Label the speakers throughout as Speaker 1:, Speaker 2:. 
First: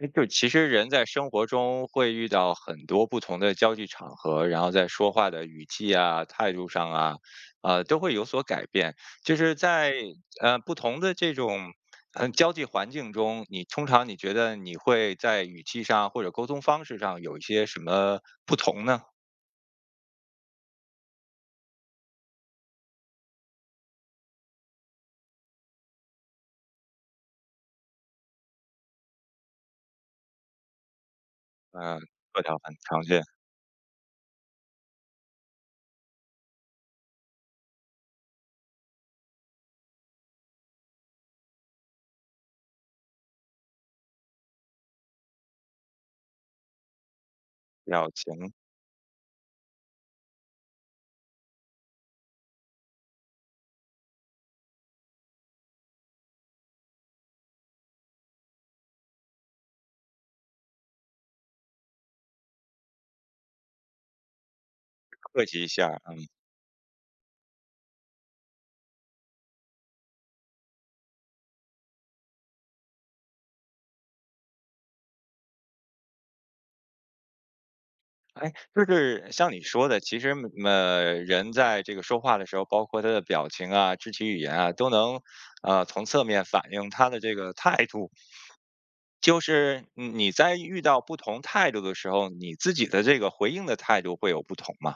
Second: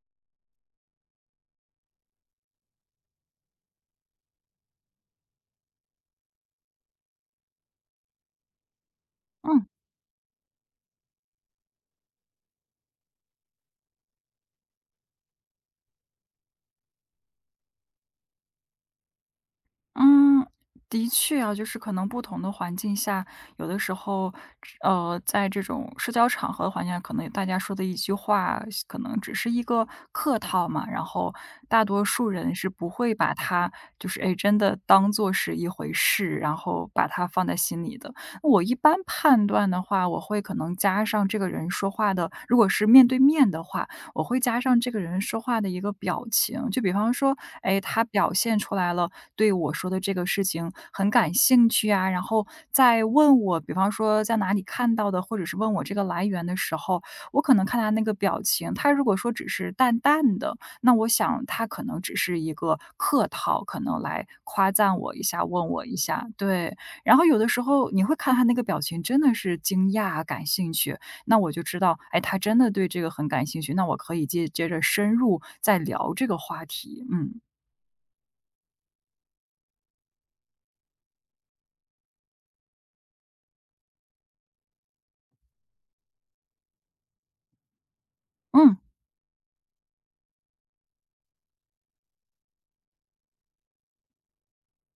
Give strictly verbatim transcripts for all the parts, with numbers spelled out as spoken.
Speaker 1: 诶，就其实人在生活中会遇到很多不同的交际场合，然后在说话的语气啊、态度上啊，呃，都会有所改变。就是
Speaker 2: 嗯
Speaker 1: 在呃不同的这种嗯交际环境中，你通常你觉得你会在语气上或者沟通方式上有一些什么不同呢？
Speaker 2: 嗯，的确啊，就是可能不同的环境下，有的时候，呃，在这种社交场合的环境下，可能大家说的一句话，可能只是一个客套嘛，然后大
Speaker 1: 嗯。呃，
Speaker 2: 多数
Speaker 1: 客
Speaker 2: 人
Speaker 1: 套
Speaker 2: 是
Speaker 1: 很
Speaker 2: 不
Speaker 1: 常
Speaker 2: 会
Speaker 1: 见。
Speaker 2: 把它就是哎真的当做是一回事，然后把它放在心里的。我一般判断的话，我会可能加上这个人说话的，如果是面对面的话，我会加上这个人说话的一个表情。就比方说，哎，他
Speaker 1: 表
Speaker 2: 表
Speaker 1: 情，
Speaker 2: 现出来了对我说的这个事情很感兴趣啊，然后在问我，比方说在哪里看到的，或者是问我这个来源的时候，我可能看他那个表情，他如果说只是淡淡的，那我想他可能只是一个客套，可能来夸赞我一
Speaker 1: 客
Speaker 2: 下，
Speaker 1: 气一
Speaker 2: 问我一
Speaker 1: 下，嗯。
Speaker 2: 下，对。然后有的时候你会看他那个表情，真的是惊讶啊、感兴趣，那我就知道，哎，他真的对这个很感兴趣，那我可以接接着深入再聊这个话题。嗯
Speaker 1: 哎，就是像你说的，其实嗯呃，人在这个说话的时候，包括他的表情啊、肢体语言啊，都能呃从侧面反映他的这个态度。
Speaker 2: 嗯，
Speaker 1: 就是你你在遇到不同态度的时候，你自己的这个回应的态度会有不同吗？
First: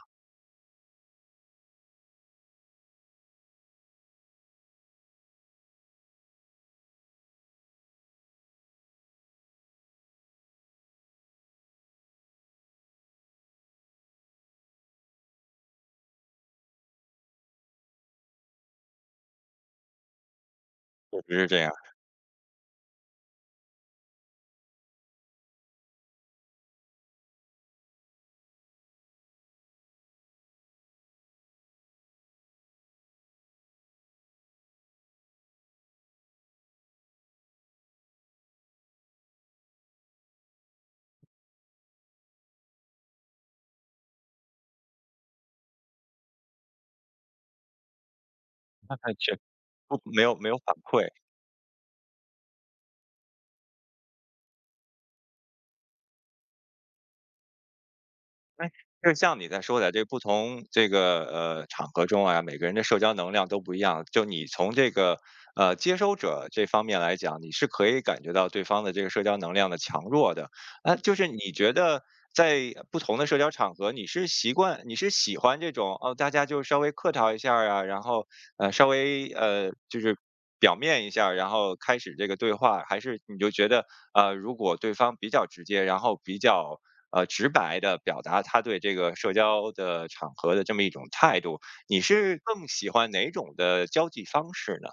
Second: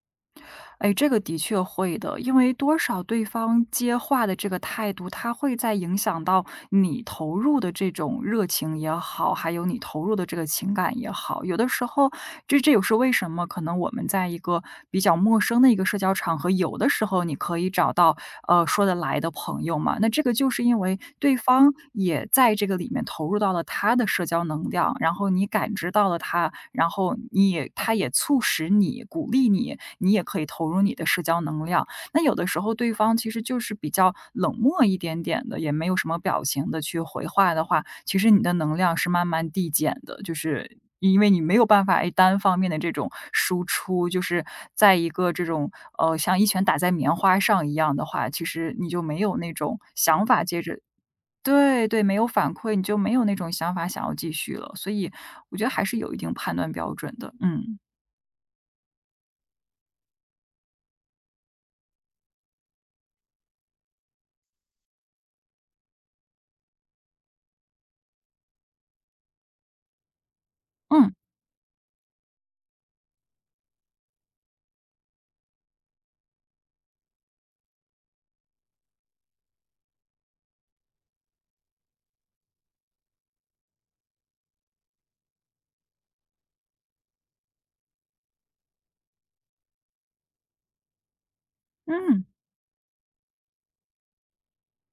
Speaker 2: 哎，这个的确会的，因为多少对方接话的这个态度，他会在影响到你投入的这种热情也好，还有你投入的这个情感也好。有的时候，这这也是为什么可能我们在一个比较陌生的一个社交场。场合，有的时候你可以找到呃说得来的朋友嘛。那这个就是因为
Speaker 1: 是不
Speaker 2: 对
Speaker 1: 是这样？
Speaker 2: 方也在这个里面投入到了他的社交能量，然后你感知到了他，然后你也他也促使你鼓励你，你也可以投入你的社交能量。那有的时候对方其实就是比较冷漠一点点的，也没有什么表情的去回话的话，其实你的能量是慢慢递减的，就是因为你没有办法，哎，单方面的这种输出，就是在一个这种，呃，像一拳打在棉花上一样的话，其实你 就
Speaker 1: 那
Speaker 2: 没有
Speaker 1: 全
Speaker 2: 那种
Speaker 1: 不没
Speaker 2: 想
Speaker 1: 有
Speaker 2: 法
Speaker 1: 没有
Speaker 2: 接
Speaker 1: 反
Speaker 2: 着
Speaker 1: 馈。
Speaker 2: 对对，没有反馈，你就没有那种想法想要继续了，所以我觉得还是有一定判断标准的，嗯，
Speaker 1: 哎，就像你在说的，这不同这个呃场合中啊，每个人的社交能量都不一样。就你从这个呃接收者这方面来讲，你是可以感觉到对方的这个社交能量的强弱的。啊，
Speaker 2: 嗯，
Speaker 1: 就是你觉得在不同的社交场合，你是习惯，你是喜欢这种哦，大家就稍微客套一下儿啊，然后呃稍微呃就是表面一下儿然后开始这个对话，还是你就觉得，呃，如果对方比较直接，然后比较呃直白的表达他对这个社交的场合的这么一种态度，你
Speaker 2: 嗯。
Speaker 1: 是更喜欢哪种的交际方式呢？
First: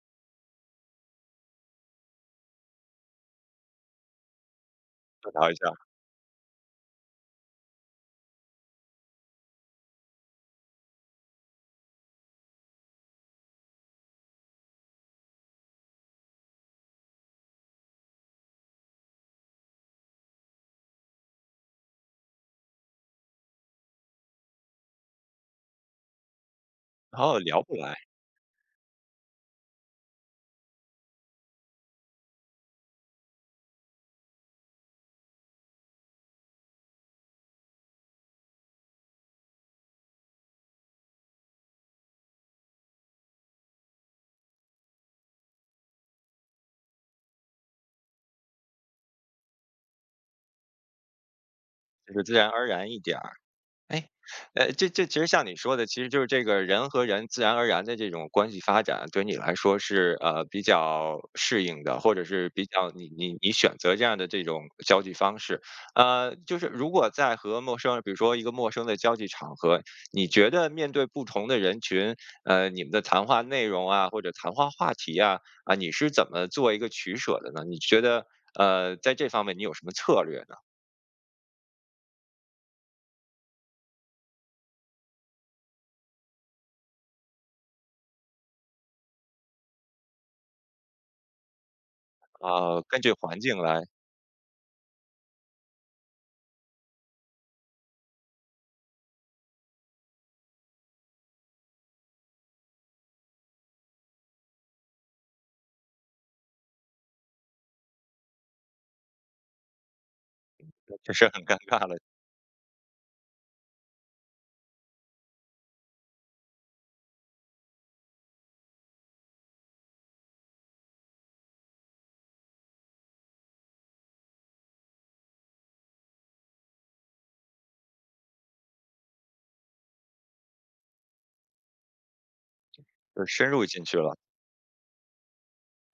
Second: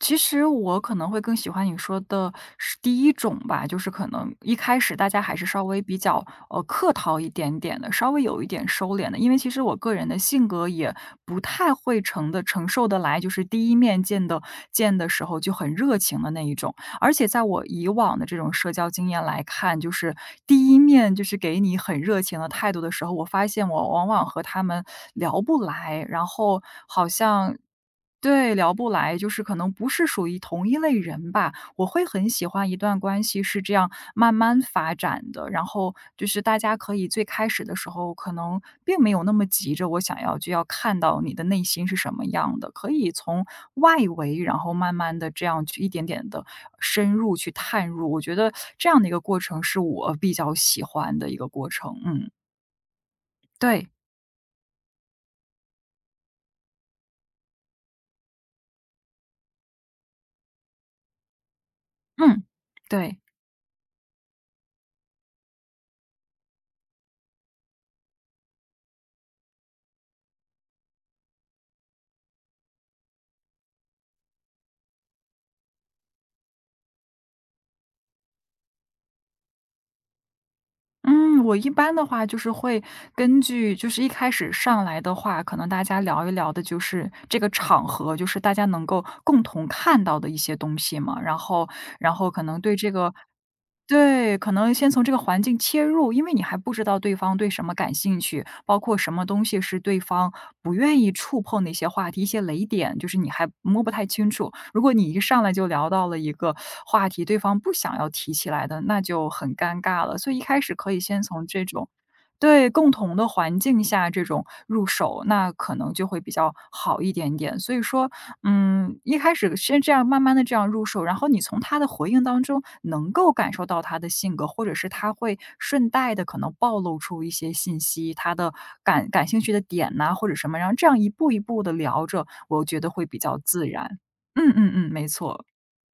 Speaker 2: 其实我可能会更喜欢你说的是第一种吧，就是可能一开始大家
Speaker 1: 表
Speaker 2: 还是
Speaker 1: 达一下，
Speaker 2: 稍微比较呃客套一点点的，稍微有一点收敛的，因为其实我个人的性格也不太会承的承受得来，就是第一面见的见的时候就很热情的那一种，而且在我以往的这种社交经验来看，就是第一面就是给你很热情的态度的时候，我发现我往往和他们聊不来，然后好
Speaker 1: 然后
Speaker 2: 像。
Speaker 1: 聊不来，
Speaker 2: 对，聊不来，就是可能不是属于同一类人吧。我会很喜欢一段关系是这样慢慢发展的，然后就是大家可以最开始的时候，可能并没有那么急着，我想要就要看到你的内心是什么样的，可以从外围，然后慢慢的这样去一点点的深入去探入。我觉得这样的一个过程是我比较喜欢的一个过程。
Speaker 1: 就是
Speaker 2: 嗯，
Speaker 1: 自然而然一点。
Speaker 2: 对，
Speaker 1: 哎，呃，这这其实像你说的，其实就是这个人和人自然而然的这种关系发展，对你来说是呃比较适应的，或者
Speaker 2: 嗯，
Speaker 1: 是比较你
Speaker 2: 对。
Speaker 1: 你你选择这样的这种交际方式。呃，就是如果在和陌生人，比如说一个陌生的交际场合，你觉得面对不同的人群，呃，你们的谈话内容啊，或者谈话话题啊，啊，你是怎么做一个取舍的呢？你觉得？呃，在这方面你有什么策略呢？
Speaker 2: 嗯，我一般的话就是会根据就是一开始上来的话，可能大家聊一聊的就是这个场合，就是大家能够共同看到的一些东西嘛，然后然后可能对
Speaker 1: 啊，
Speaker 2: 这
Speaker 1: 根据
Speaker 2: 个
Speaker 1: 环境来。
Speaker 2: 对，可能先从这个环境切入，因为你还不知道对方对什么感兴趣，包括什么东西是对方不愿意触碰的一些话题、一些雷点，就是你还摸不太清楚。如果你一上来就聊到了一个话题，对方不想要提起来的，那就很尴尬了。所以一开始可 以
Speaker 1: 这
Speaker 2: 先
Speaker 1: 事儿很
Speaker 2: 从
Speaker 1: 尴
Speaker 2: 这
Speaker 1: 尬
Speaker 2: 种
Speaker 1: 了。
Speaker 2: 对共同的环境下这种入手，那可能就会比较好一点点。所以说，嗯，一开始先这样慢慢的这样入手，然后你从他的回应当中能够感受到他的性格，或者是他会顺带的可能暴露出一些信息，他的感感兴趣的点呐，或者什么，然后这样一步一步的聊着，我觉得会比
Speaker 1: 就是
Speaker 2: 较
Speaker 1: 深入
Speaker 2: 自
Speaker 1: 进去
Speaker 2: 然。
Speaker 1: 了。
Speaker 2: 嗯嗯嗯，没错，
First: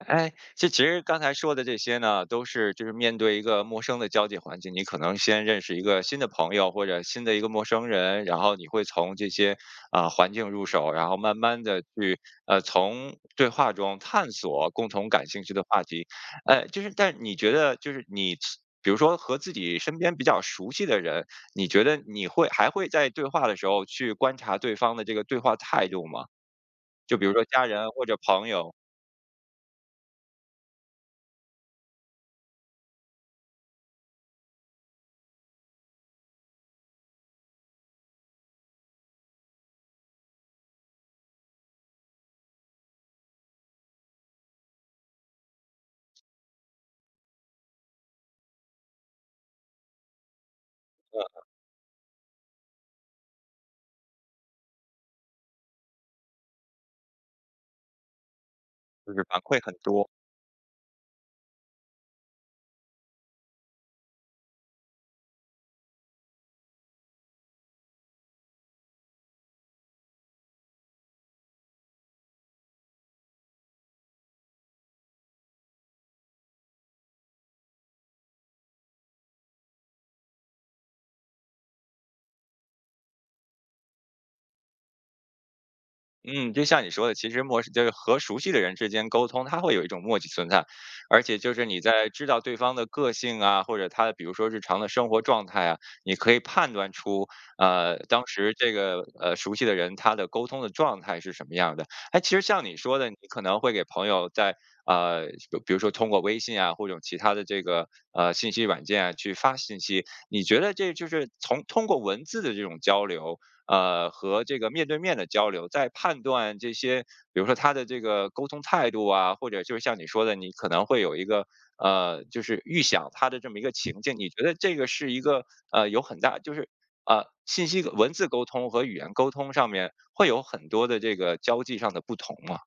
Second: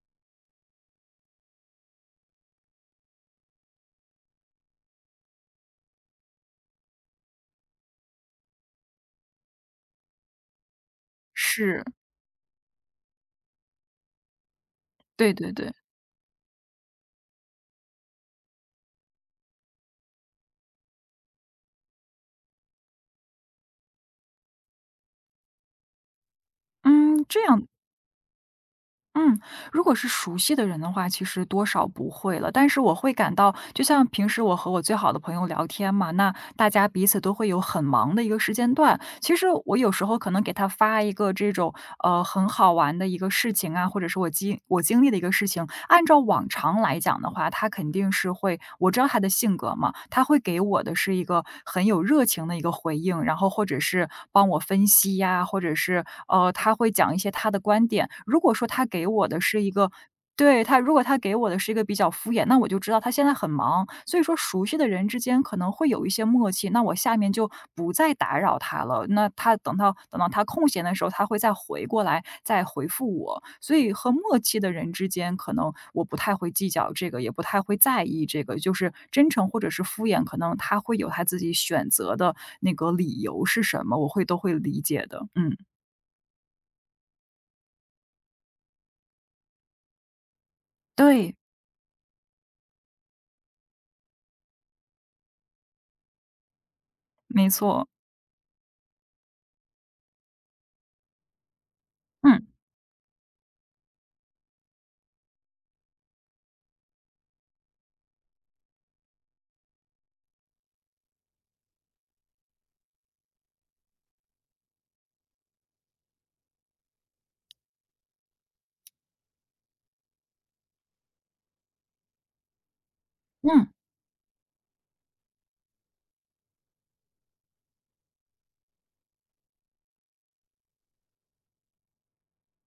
Speaker 1: 哎，这其实刚才说的这些呢，都是就是面对一个陌生的交际环境，你可能先认识一个新的朋友或者新的一个陌生人，然后你会从这些啊，环境入手，然后慢慢的
Speaker 2: 是，
Speaker 1: 去呃从对话中探索共同感
Speaker 2: 对
Speaker 1: 兴趣
Speaker 2: 对
Speaker 1: 的
Speaker 2: 对。
Speaker 1: 话题。呃，就是但你觉得就是你比如说和自己身边比较熟悉的人，你觉得你会还会在对话的时候去观察对方的这个对话态度吗？就
Speaker 2: 嗯，
Speaker 1: 比如
Speaker 2: 这
Speaker 1: 说家
Speaker 2: 样
Speaker 1: 人或者朋友，
Speaker 2: 嗯，如果是熟悉的人的话，其实多少不会了，但是我会感到就像平时我和我最好的朋友聊天嘛，那大家彼此都会有很忙的一个时间段，其实我有时候可能给他发一个这种，呃，很好玩的一个事情啊，或者是我经我经历的一个事情，按照往常来讲的话，他肯定是会我知道他的性格嘛，他会给我的是一个很有热情的一个回应，然后或者是帮我分析呀，或者是，呃，他会讲一些他的观点。如果说他给
Speaker 1: 就是
Speaker 2: 我
Speaker 1: 反
Speaker 2: 的
Speaker 1: 馈
Speaker 2: 是一
Speaker 1: 很
Speaker 2: 个
Speaker 1: 多。
Speaker 2: 对，他如果他给我的是一个比较敷衍，那我就知道他现在很忙，所以说熟悉的人之间可能会有一些默契，那我下面就不再打扰他了。那他等到等到他空闲的时候，他会再回过来再回复我。所以和默契的人之间，可能我不太会计较这个，也不太会在意这个，就是真诚或者是敷衍，可能他会有他自己选择的那个理由是什么，我会都会理解的。嗯，
Speaker 1: 嗯，就像你说的，其实陌生就是和熟悉的人之间沟通，它会有一种默契存在，而
Speaker 2: 对，
Speaker 1: 且就是你在知道对方的个性啊，或者他的比如说日常的生活状态啊，你可以判断出，
Speaker 2: 没错，
Speaker 1: 呃，当时这个呃熟悉的人他的沟通的状态是什么样的。哎，其实
Speaker 2: 嗯
Speaker 1: 像你说的，你可能会给朋友在呃，比如说通过微信啊，或者其他的这个呃信息软件啊去发信息，你觉得这就是从通过文字的这种交流，呃，和这个面对面的交流，在判断这些，比如说他的这个沟通态度啊，或者就是像你说的，你可能会有一个呃，就是预想他的这么一
Speaker 2: 嗯。
Speaker 1: 个情境，你觉得这个是一个呃有很大就是呃信息文字沟通和语言沟通上面会有很多的这个交际上的不同嘛，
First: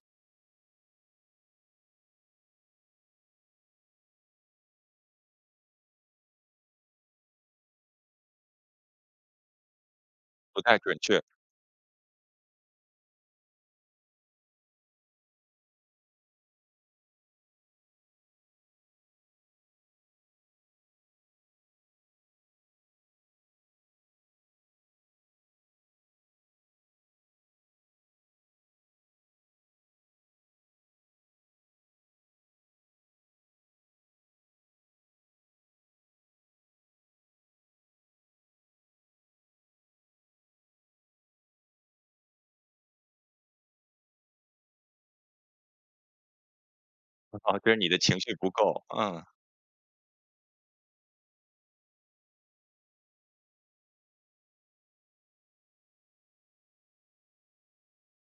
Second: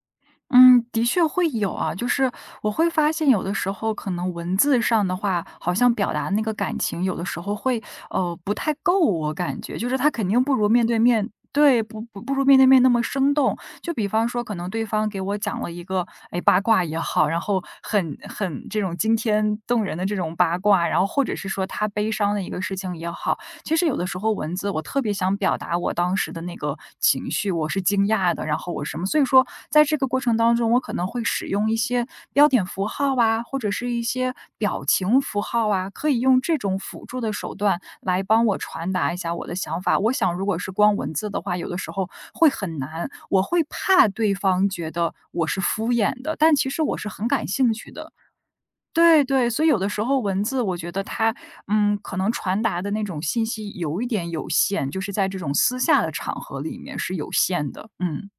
Speaker 2: 嗯，的确会有啊，就是我会发现有的时候可能文字上的话，好像表达那个感情，有的时候会呃不太够，我感觉就是它肯定不
Speaker 1: 不
Speaker 2: 如
Speaker 1: 太
Speaker 2: 面
Speaker 1: 准
Speaker 2: 对
Speaker 1: 确。
Speaker 2: 面。对，不不不如面对面那么生动。就比方说，可能对方给我讲了一个哎八卦也好，然后很很这种惊天动人的这种八卦，然后或者是说他悲伤的一个事情也好，其实有的时候文字我特别想表达我当时的那个情绪，我是惊讶的，然后我是什么，所以说在这个过程当中，我可能会使用一些标点符号啊，或者是一些表情符号啊，可以用这种辅助的手段来帮我传达一下我的想法。我想，如果是光文字的话，有的时候会很难，我会怕对方觉得我是敷衍的，但其实我是很 感
Speaker 1: 啊，就
Speaker 2: 兴
Speaker 1: 是你
Speaker 2: 趣
Speaker 1: 的
Speaker 2: 的。
Speaker 1: 情绪不够，嗯。
Speaker 2: 对对，所以有的时候文字我觉得它，嗯，可能传达的那种信息有一点有限，就是在这种私下的场合里面是有限的。嗯，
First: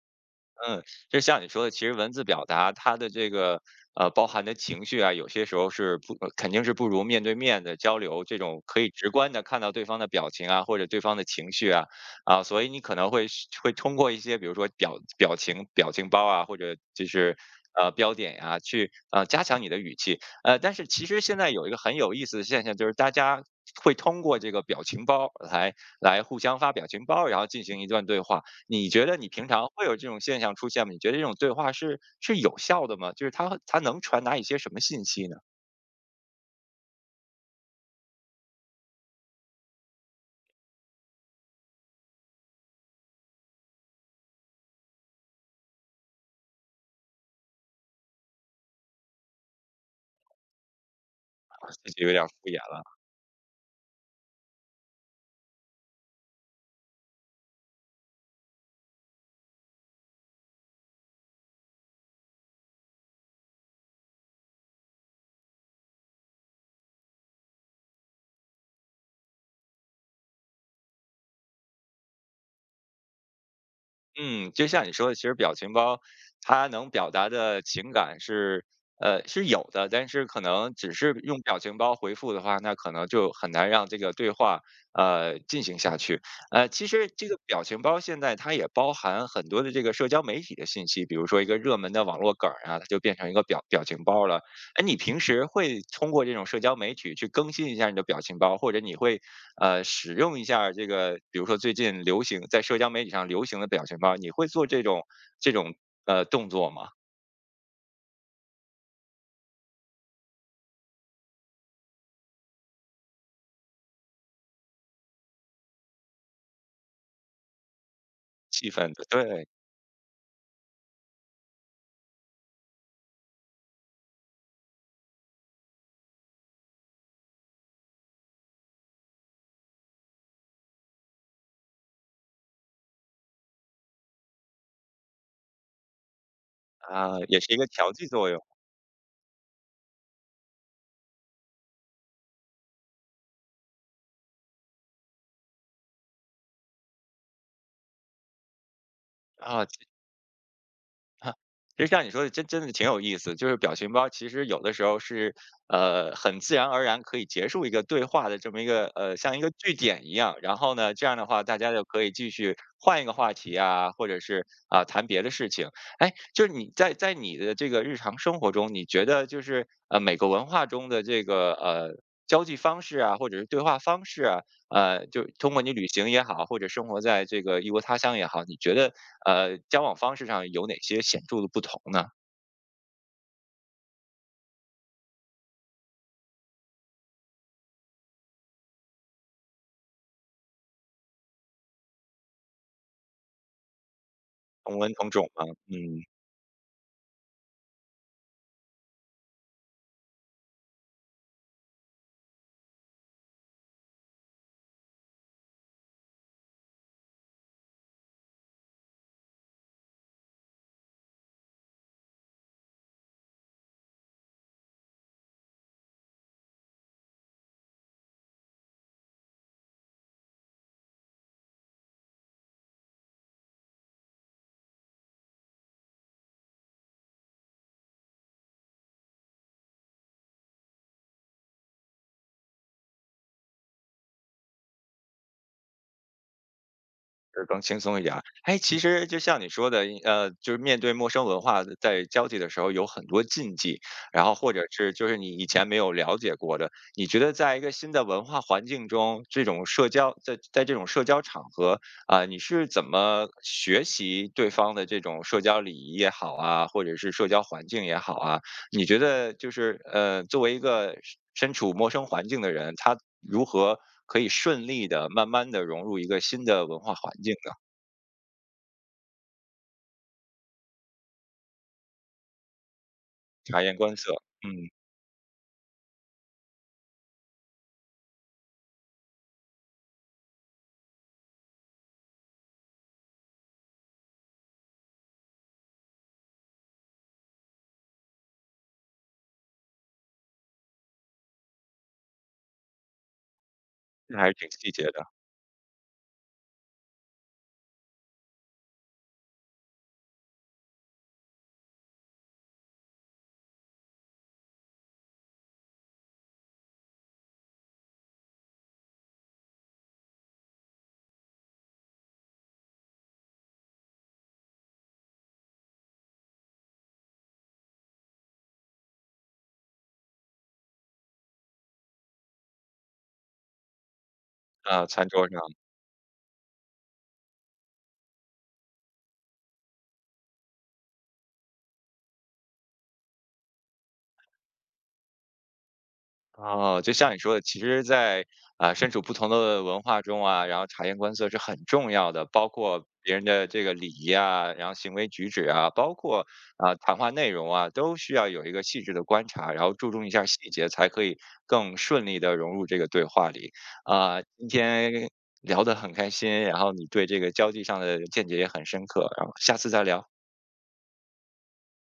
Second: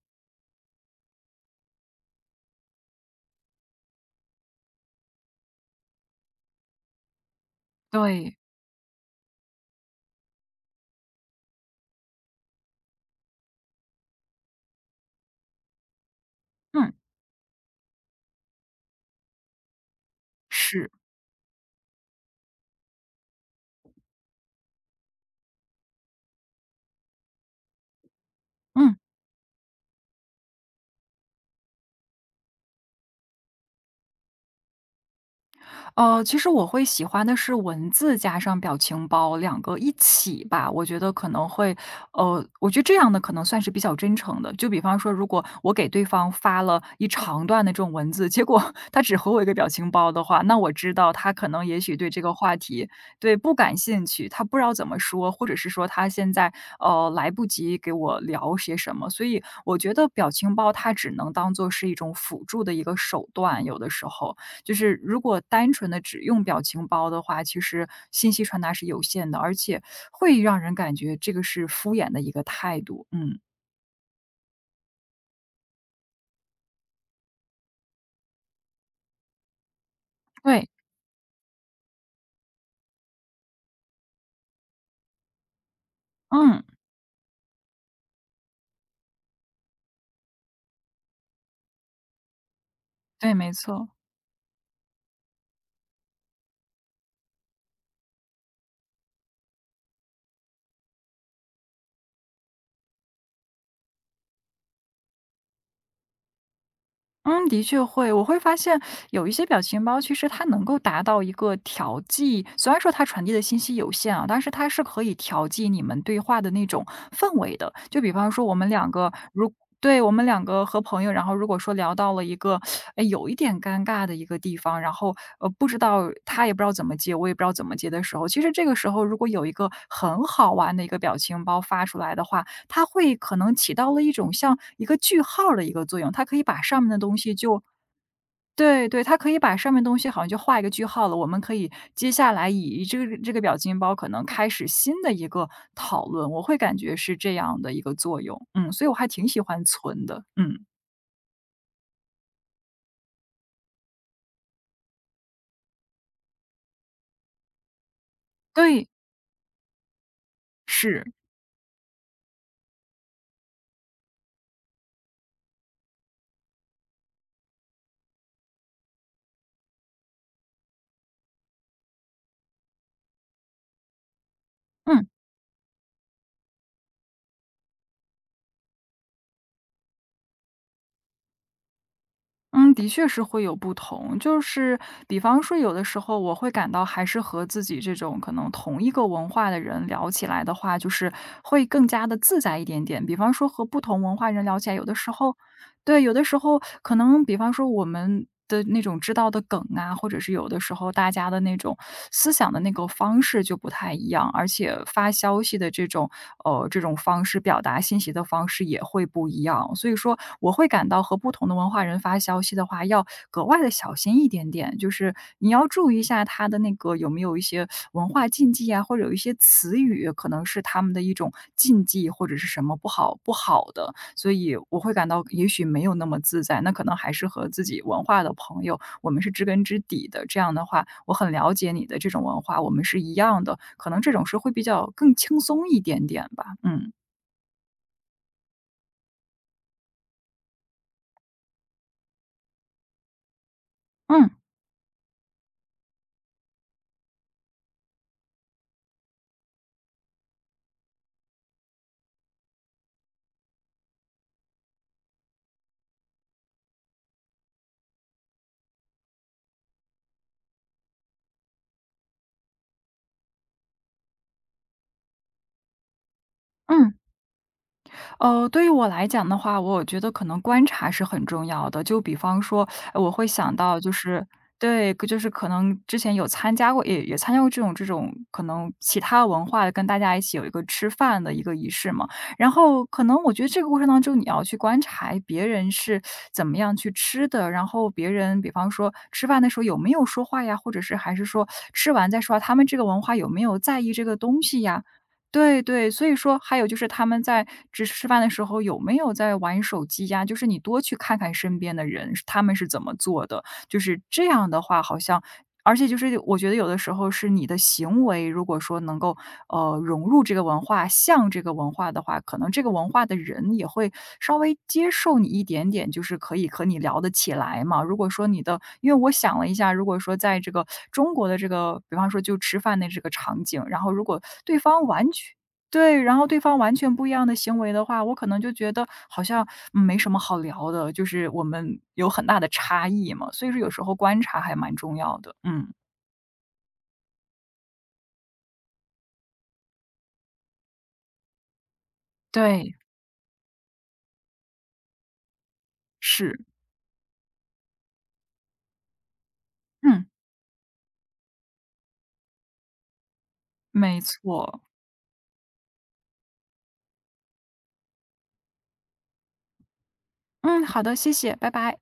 Speaker 1: 嗯，就像你说的，其实文字表达它的这个呃包含的情绪啊，有些时候是不呃肯定是不如面对面的交流
Speaker 2: 对，
Speaker 1: 这种可以直观的看到对方的表情啊，或者对方的情绪啊啊，所以你可能会是会通过一些比如说表表情表情包啊，或者
Speaker 2: 嗯，
Speaker 1: 就是呃标点呀、去呃加强你的语气。呃，但是
Speaker 2: 是，
Speaker 1: 其实现在有一个很有意思的现象，就是大家会通过这个表情包来来互相发表情包，然后进行一段对话。你
Speaker 2: 嗯。
Speaker 1: 觉得你平常会有这种现象出现吗？你觉得这种对话是是有效的吗？就是它它能传达一些什么信息呢？
Speaker 2: 呃，其实我会喜欢的是文字加上表情包两个一起吧，我觉得可能会，呃，我觉得这样的可能算是比较真诚的。就比方说，如果我给对方发了一长段的这种文字，结果 他只回我一个表情包的话，那我知道他可能
Speaker 1: 啊
Speaker 2: 也
Speaker 1: 自
Speaker 2: 许
Speaker 1: 己
Speaker 2: 对
Speaker 1: 有
Speaker 2: 这
Speaker 1: 点敷
Speaker 2: 个话
Speaker 1: 衍了。
Speaker 2: 题对不感兴趣，他不知道怎么说，或者是说他现在呃来不及给我聊些什么，所以我觉得表情包它只能当做是一种辅助的一个手段，有的时候。就是如果单纯的只用表情包的话，其实信息传达是有限的，而且会让人感觉这个是敷衍的一个态度。嗯，
Speaker 1: 嗯，就像你说的，其实表情包它能表达的情感是呃是有的，但是可
Speaker 2: 对，
Speaker 1: 能只是用表情包回复的话，那可能就很难让这个对话呃进行下去。
Speaker 2: 嗯，
Speaker 1: 呃，其实这个表情包现在它也包含很多的这个社交媒体的信息，比如说一个热门的网络梗儿啊，它就变成一
Speaker 2: 对，
Speaker 1: 个
Speaker 2: 没
Speaker 1: 表表
Speaker 2: 错。
Speaker 1: 情包了。哎，你平时会通过这种社交媒体去更新一下你的表情包，或者你会呃使用一下这个，比如说最近流行在社交媒体上流行的表情包，你会做这种这种呃动作吗？
Speaker 2: 嗯，的确会。我会发现有一些表情包，其实它能够达到一个调剂，虽然说它传递的信息有限啊，但是它是可以调剂你们对话的那种氛围的。就比方说我们
Speaker 1: 气
Speaker 2: 两
Speaker 1: 氛的
Speaker 2: 个
Speaker 1: 对，
Speaker 2: 如对，我们两个和朋友，然后如果说聊到了一个，哎，有一点尴尬的一个地方，然后呃，不知道他也不知道怎么接，我也不知道怎么接的时候，其实这个时候如果有一个很好玩的一个表情包发出来的话，它会可能起到了一种像一个句号儿的一个作用，它可以把上面的东
Speaker 1: 啊，
Speaker 2: 西
Speaker 1: 也是一
Speaker 2: 就
Speaker 1: 个调剂作用
Speaker 2: 对对，它可以把上面东西好像就画一个句号了。我们可以接下来以这个这个表情包可能开始新的一个讨论，我会感觉是这样的一个作用。嗯，所以我还挺喜欢
Speaker 1: 啊。
Speaker 2: 存的。嗯，
Speaker 1: 啊，其实像你说的，真真的挺有意思。就是表情包，其实有的时候是呃很自然而然可以结束一个对话的这么一个
Speaker 2: 对，
Speaker 1: 呃像一个句点一样。然后呢，
Speaker 2: 是，
Speaker 1: 这样的话大家就可以继续换一个话题啊，或者是啊，谈别的事情。哎，就是你在在你的这个日常生活中，你觉得就是呃每个文化中的这个呃。交际方式啊，或者是对话方式啊，呃，
Speaker 2: 嗯。
Speaker 1: 就通过你旅行也好，或者生活在这个异国他乡也好，你觉得呃，交往方式上有哪些显著的不同呢？
Speaker 2: 嗯，的确是会有不同。就是比方说，有的时候我会感到，还是和自己这种可能同一个文化的人聊起来的话，就是会更加的自在一点点。比方说，和不同文化人聊起来，
Speaker 1: 同
Speaker 2: 有
Speaker 1: 文
Speaker 2: 的
Speaker 1: 同
Speaker 2: 时
Speaker 1: 种
Speaker 2: 候
Speaker 1: 吗？
Speaker 2: 对，
Speaker 1: 嗯，
Speaker 2: 有的时候可能比方说我们的那种知道的梗啊，或者是有的时候大家的那种思想的那个方式就不太一样，而且发消息的这种呃，这种方式表达信息的方式也会不一样。所以说我会感到和不同的文化人发消息的话，要格外的小心一点点，就是你要注意一下他的那个有没有一些文化禁忌啊，或者有一些词语可能是他们的一种禁忌，或者是什么不好不好的。所以我会感到也许没有那么自在，那可能还是和自己文化的朋友，我们是知根知底的。这样的话，我很了解你的这种文化，我们是一样的，可能这种是会比较更轻松一点点吧。嗯
Speaker 1: 就是更轻松一点儿。哎，其实就像你说的，呃，就是面对陌生文化的在交际的时候有很多禁忌，然
Speaker 2: 嗯
Speaker 1: 后或者是就是你以前没有了解过的，你觉得在一个新的文化环境中，这种社交在在这种社交场合，啊、你是怎么学习对方的这种社交礼仪也好啊，或者是社交环境也好啊，你觉得就是呃，作为一个身身处陌生环境的人，他如何可以顺利的、慢慢的融入一个新的文化
Speaker 2: 嗯。
Speaker 1: 环境呢？
Speaker 2: 呃，对于我来讲的话，我觉得可能观察是很重要的。就比方说，呃我会想
Speaker 1: 察言
Speaker 2: 到就
Speaker 1: 观色，
Speaker 2: 是
Speaker 1: 嗯，
Speaker 2: 对，就是可能之前有参加过，也也参加过这种这种可能其他文化的跟大家一起有一个吃饭的一个仪式嘛。然后可能我觉得这个过程当中，你要去观察别人是怎么样去吃的，然后别人比方说吃饭的时候有没有说话呀，或者是还是说吃完再说话他们这个文化有没有在意这
Speaker 1: 这
Speaker 2: 个
Speaker 1: 还是
Speaker 2: 东
Speaker 1: 挺
Speaker 2: 西
Speaker 1: 细
Speaker 2: 呀？
Speaker 1: 节的，
Speaker 2: 对对，所以说还有就是他们在吃吃饭的时候有没有在玩手机呀，就是你多去看看身边的人，他们是怎么做的，就是这样的话好像而且就是我觉得有的时候是你的行为，如果说能够呃，融入这个文化，像这个文化的话，可能这个文化的人也会稍微接受你一点点，就是可以和你聊得起来嘛。如果说你的因为我想了一下，如果说在这个中国的这个，比方说就吃饭的这个场景，然后如果对方
Speaker 1: 啊，餐
Speaker 2: 完
Speaker 1: 桌
Speaker 2: 全
Speaker 1: 上。
Speaker 2: 对，然后对方完全不一样的行为的话，我可能就觉得好像，嗯没什么好聊的，就是我们有很大的差异嘛，所以说有时候观察还蛮重要的。嗯，
Speaker 1: 哦，就像你说的，其实在，啊，身处不同的文化中啊，然后察言观色是很重要的，包
Speaker 2: 对，
Speaker 1: 括别人的这个礼仪啊，然后行为举止啊，包括
Speaker 2: 是，
Speaker 1: 啊，谈话内容啊，都需要有一个细致的观察，然后注重
Speaker 2: 嗯，
Speaker 1: 一下细节，才可以更顺利的融入这个对话里。
Speaker 2: 没
Speaker 1: 啊，今
Speaker 2: 错。
Speaker 1: 天聊得很开心，然后你对这个交际上的见解也很深刻，然后下次再聊。
Speaker 2: 嗯，好的，谢谢，拜拜。